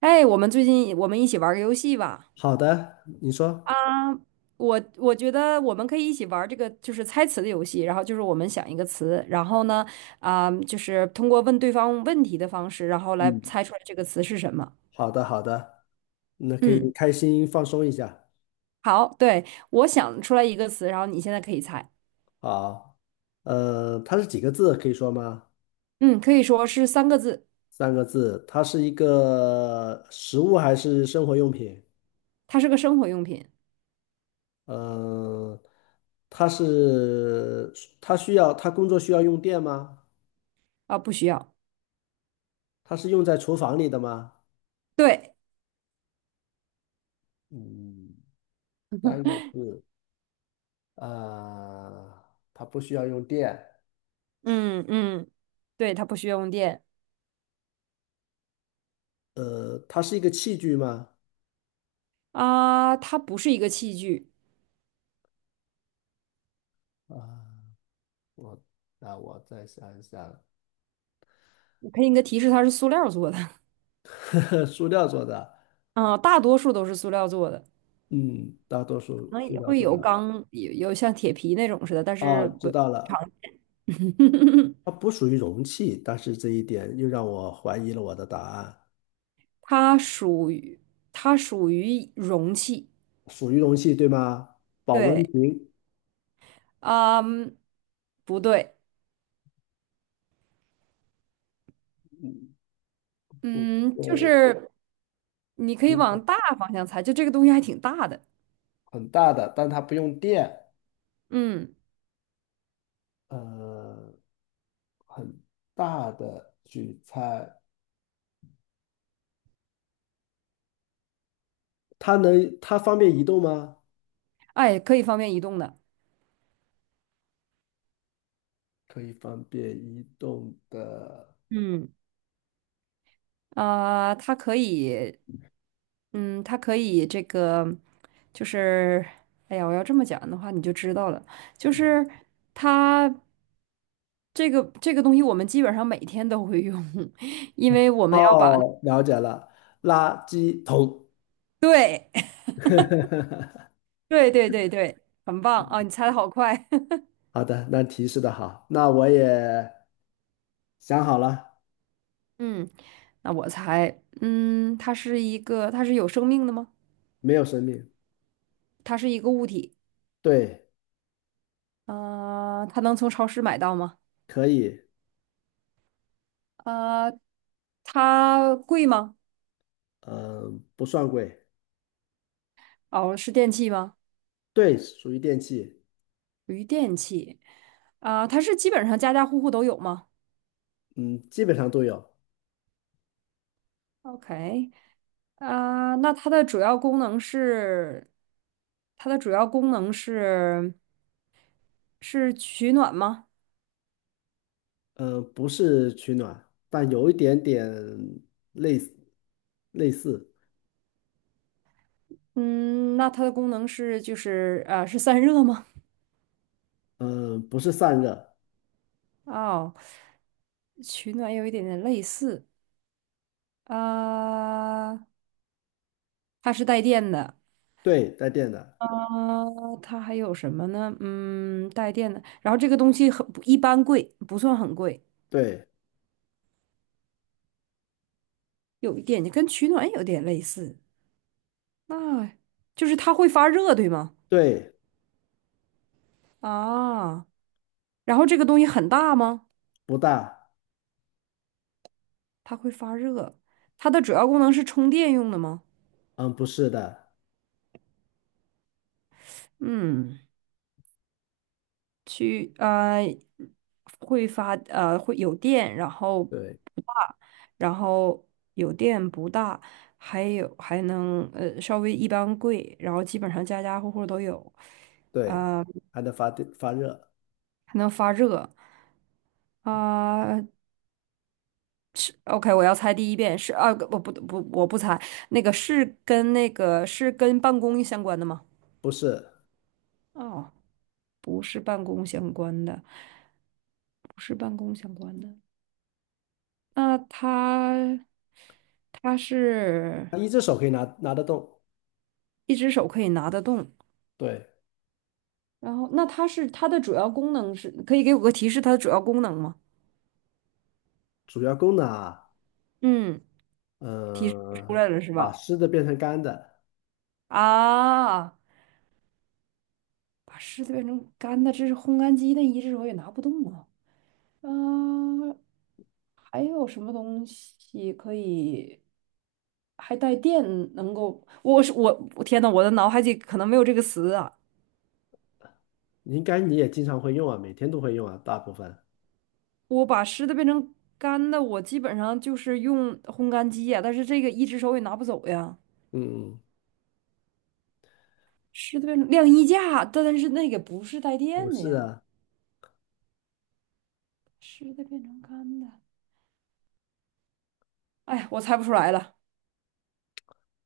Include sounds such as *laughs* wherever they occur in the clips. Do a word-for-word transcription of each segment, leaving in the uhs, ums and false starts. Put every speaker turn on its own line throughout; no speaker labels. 哎，我们最近我们一起玩个游戏吧。
好的，你说。
我我觉得我们可以一起玩这个就是猜词的游戏，然后就是我们想一个词，然后呢，啊、就是通过问对方问题的方式，然后来
嗯，
猜出来这个词是什么。
好的，好的，那可
嗯，
以开心放松一下。
好，对，我想出来一个词，然后你现在可以猜。
好，呃，它是几个字？可以说吗？
嗯，可以说是三个字，
三个字。它是一个食物还是生活用品？
它是个生活用品。
呃，它是，它需要，它工作需要用电吗？
啊、不需要。
它是用在厨房里的吗？
对。
嗯，三个字。啊，它不需要用电。
嗯嗯，对，它不需要用电。
呃，它是一个器具吗？
啊、它不是一个器具。
啊。我那我再想一想。
我给你个提示，它是塑料做的。
*laughs* 塑料做的，
*laughs* 啊、大多数都是塑料做的。
嗯，大多
可
数
能
塑
也
料
会
做
有
的。
钢，有有像铁皮那种似的，但是
哦，知
不，
道了，它
*laughs*
不属于容器，但是这一点又让我怀疑了我的答案。
它属于它属于容器。
属于容器，对吗？保温
对，
瓶，
啊，不对，
嗯，
嗯，就
对，
是你可以
瓶子
往大方向猜，就这个东西还挺大的。
很大的，但它不用电。
嗯，
呃，很大的取材，它能，它方便移动吗？
哎，可以方便移动的。
可以方便移动的。
嗯，啊、它可以嗯，它可以这个，就是，哎呀，我要这么讲的话，你就知道了。就是它这个这个东西，我们基本上每天都会用，*laughs* 因为我们要把
哦，了解了，垃圾桶。
对 *laughs*
*laughs*
对对对对，很棒啊！你猜的好快。
好的，那提示的好，那我也想好了。
*laughs* 嗯，那我猜，嗯，它是一个，它是有生命的吗？
没有生命，
它是一个物体。
对，
呃，它能从超市买到吗？
可以，
呃，它贵吗？
嗯、不算贵，
哦，是电器吗？
对，属于电器，
于电器啊，它是基本上家家户户都有吗
嗯，基本上都有，
？OK，啊，那它的主要功能是它的主要功能是是取暖吗？
嗯、不是取暖，但有一点点类似，类似，
嗯，那它的功能是就是呃是散热吗？
嗯、不是散热，
哦，取暖有一点点类似啊，它是带电的。
对，带电的，
啊，它还有什么呢？嗯，带电的。然后这个东西很不一般贵，不算很贵，
对，
有一点跟取暖有点类似。那就是它会发热，对吗？
对，
啊，然后这个东西很大吗？
不大，
它会发热，它的主要功能是充电用的吗？
嗯、不是的，
嗯，去呃会发呃会有电，然后
对，
不大，然后有电不大，还有还能呃稍微一般贵，然后基本上家家户户都有，
对，还能发电发热，
还能发热啊，OK，我要猜第一遍是啊，我不不我不猜，那个是跟那个是跟办公相关的吗？
不是，
哦，是办公相关的，不是办公相关的。那它它是
一只手可以拿拿得动，
一只手可以拿得动，
对。
然后那它是它的主要功能是，可以给我个提示它的主要功能吗？
主要功能啊，
嗯，提示出
呃，
来了是
把
吧？
湿的变成干的。
啊，把湿的变成干的，这是烘干机，那一只手也拿不动啊。嗯、还有什么东西可以还带电？能够，我是我，我天呐，我的脑海里可能没有这个词啊。
应该你也经常会用啊，每天都会用啊，大部分。
我把湿的变成干的，我基本上就是用烘干机呀、但是这个一只手也拿不走呀。
嗯，
湿的变成晾衣架，但是那个不是带
不
电的
是
呀。
啊，
湿的变成干的，哎呀，我猜不出来了。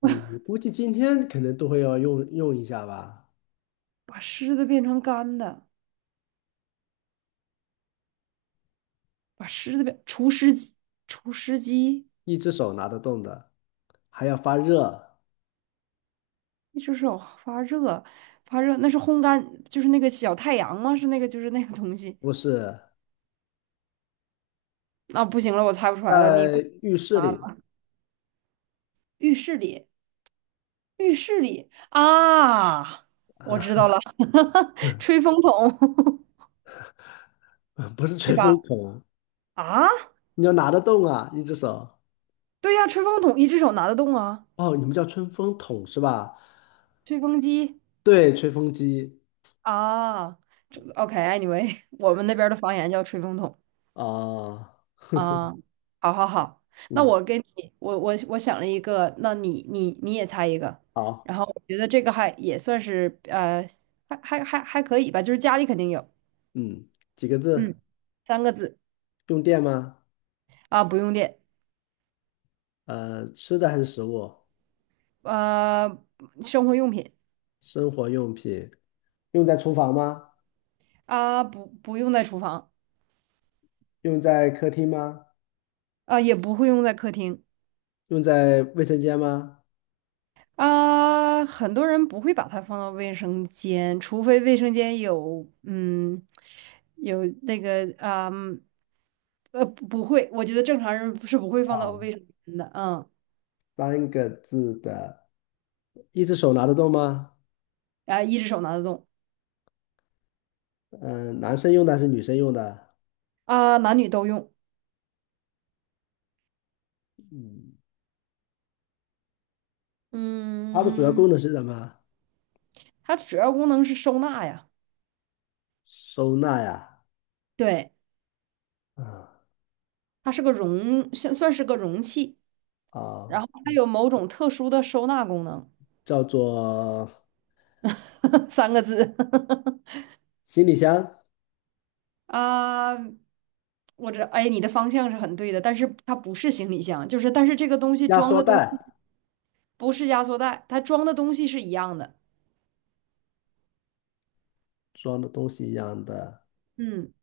你你估计今天可能都会要用用一下吧，
把湿的变成干的，把湿的变除湿机，除湿机。
一只手拿得动的，还要发热，
一只手发热，发热，那是烘干，就是那个小太阳吗？是那个，就是那个东西。
不是，
啊，不行了，我猜不出来了，你啊，
在浴室里
浴室里，浴室里啊，我知道
啊。
了，*laughs* 吹风筒，*laughs*
*laughs* 不是
对
吹
吧？
风筒，
啊，
你要拿得动啊，一只手。
对呀，吹风筒一只手拿得动啊，
哦，你们叫吹风筒是吧？
吹风机
对，吹风机
啊这，OK，anyway，我们那边儿的方言叫吹风筒。
啊。
啊，好好好，那
嗯，
我跟你，我我我想了一个，那你你你也猜一个，
好，
然后我觉得这个还也算是呃，还还还还可以吧，就是家里肯定有。
嗯，几个
嗯，
字？
三个字。
用电吗？
啊，不用电。
呃，吃的还是食物，
呃，生活用品。
生活用品，用在厨房吗？
啊，不不用在厨房。
用在客厅吗？
啊，也不会用在客厅。
用在卫生间吗？
啊，很多人不会把它放到卫生间，除非卫生间有嗯有那个啊。嗯呃，不不会，我觉得正常人是不会放到
啊，
卫生间的。嗯，
三个字的，一只手拿得动吗？
啊，一只手拿得动。
嗯、男生用的还是女生用的？
啊，男女都用。
它的主要
嗯，
功能是什么？
它主要功能是收纳呀。
收纳呀，
对，
啊
它是个容，算算是个容器，然
啊，
后它有某种特殊的收纳功能。
叫做
*laughs* 三个字。*laughs*
行李箱、
啊，我这，哎，你的方向是很对的，但是它不是行李箱，就是但是这个东西
压
装
缩
的东
袋，
不是压缩袋，它装的东西是一样的。
装的东西一样的。
嗯。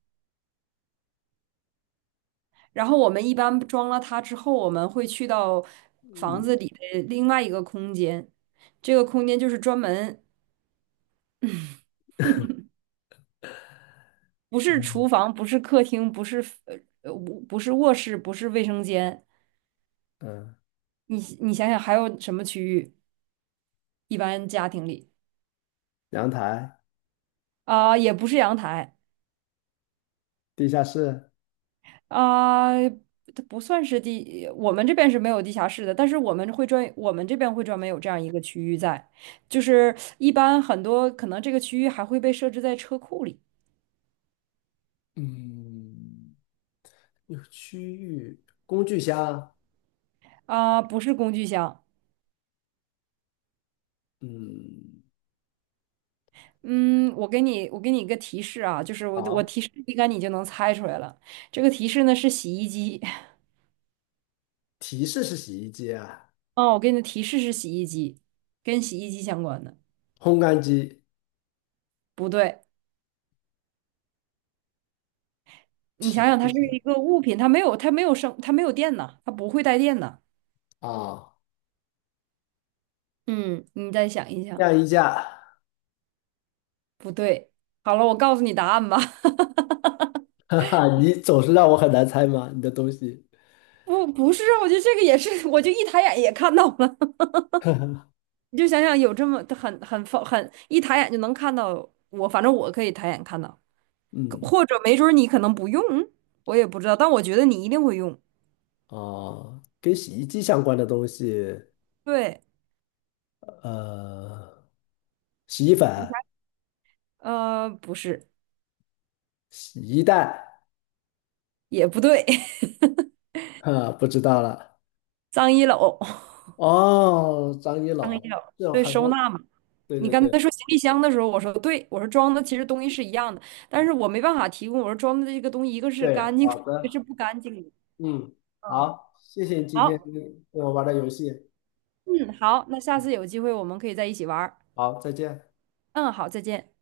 然后我们一般装了它之后，我们会去到房
嗯，
子里的另外一个空间，这个空间就是专门 *laughs* 不是厨房，不是客厅，不是呃呃不不是卧室，不是卫生间。
呃
你你想想还有什么区域？一般家庭里
阳台、
啊、也不是阳台。
地下室，
啊、它不算是地，我们这边是没有地下室的，但是我们会专我们这边会专门有这样一个区域在，就是一般很多可能这个区域还会被设置在车库里。
嗯，一个区域工具箱，
啊、不是工具箱。
嗯，
嗯，我给你，我给你一个提示啊，就是我我
好，
提示应该你就能猜出来了。这个提示呢是洗衣机。*laughs*
提示是洗衣机啊，
哦，我给你的提示是洗衣机，跟洗衣机相关的。
烘干机
不对，你想想，它是一个物品，它没有，它没有生，它没有电呐，它不会带电呐。
啊，
嗯，你再想一想，
晾衣架。
不对。好了，我告诉你答案吧。*laughs*
*laughs* 哈哈，你总是让我很难猜吗？你的东西，
不，不是，啊，我觉得这个也是，我就一抬眼也看到了。*laughs* 你就想想，有这么很很很一抬眼就能看到我，反正我可以抬眼看到。
嗯，
或者没准儿你可能不用，我也不知道，但我觉得你一定会用。
哦，跟洗衣机相关的东西，
对，
呃，洗衣粉、
你想，呃，不是，
洗衣袋，
也不对。*laughs*
哈，不知道了。
脏衣篓。*laughs*
哦，张一
脏衣
老，
篓，
这有
对，
很
收
多，
纳嘛。
对
你
对
刚
对
才说行李箱的时候，我说对，我说装的其实东西是一样的，但是我没办法提供，我说装的这个东西一个是
对，
干净的
好
*laughs* 一个
的，
是不干净的。
嗯，
嗯，
好，谢谢你今天
好。
跟我玩的游戏，
嗯，好，那下次有机会我们可以在一起玩儿。
好，再见。
嗯，好，再见。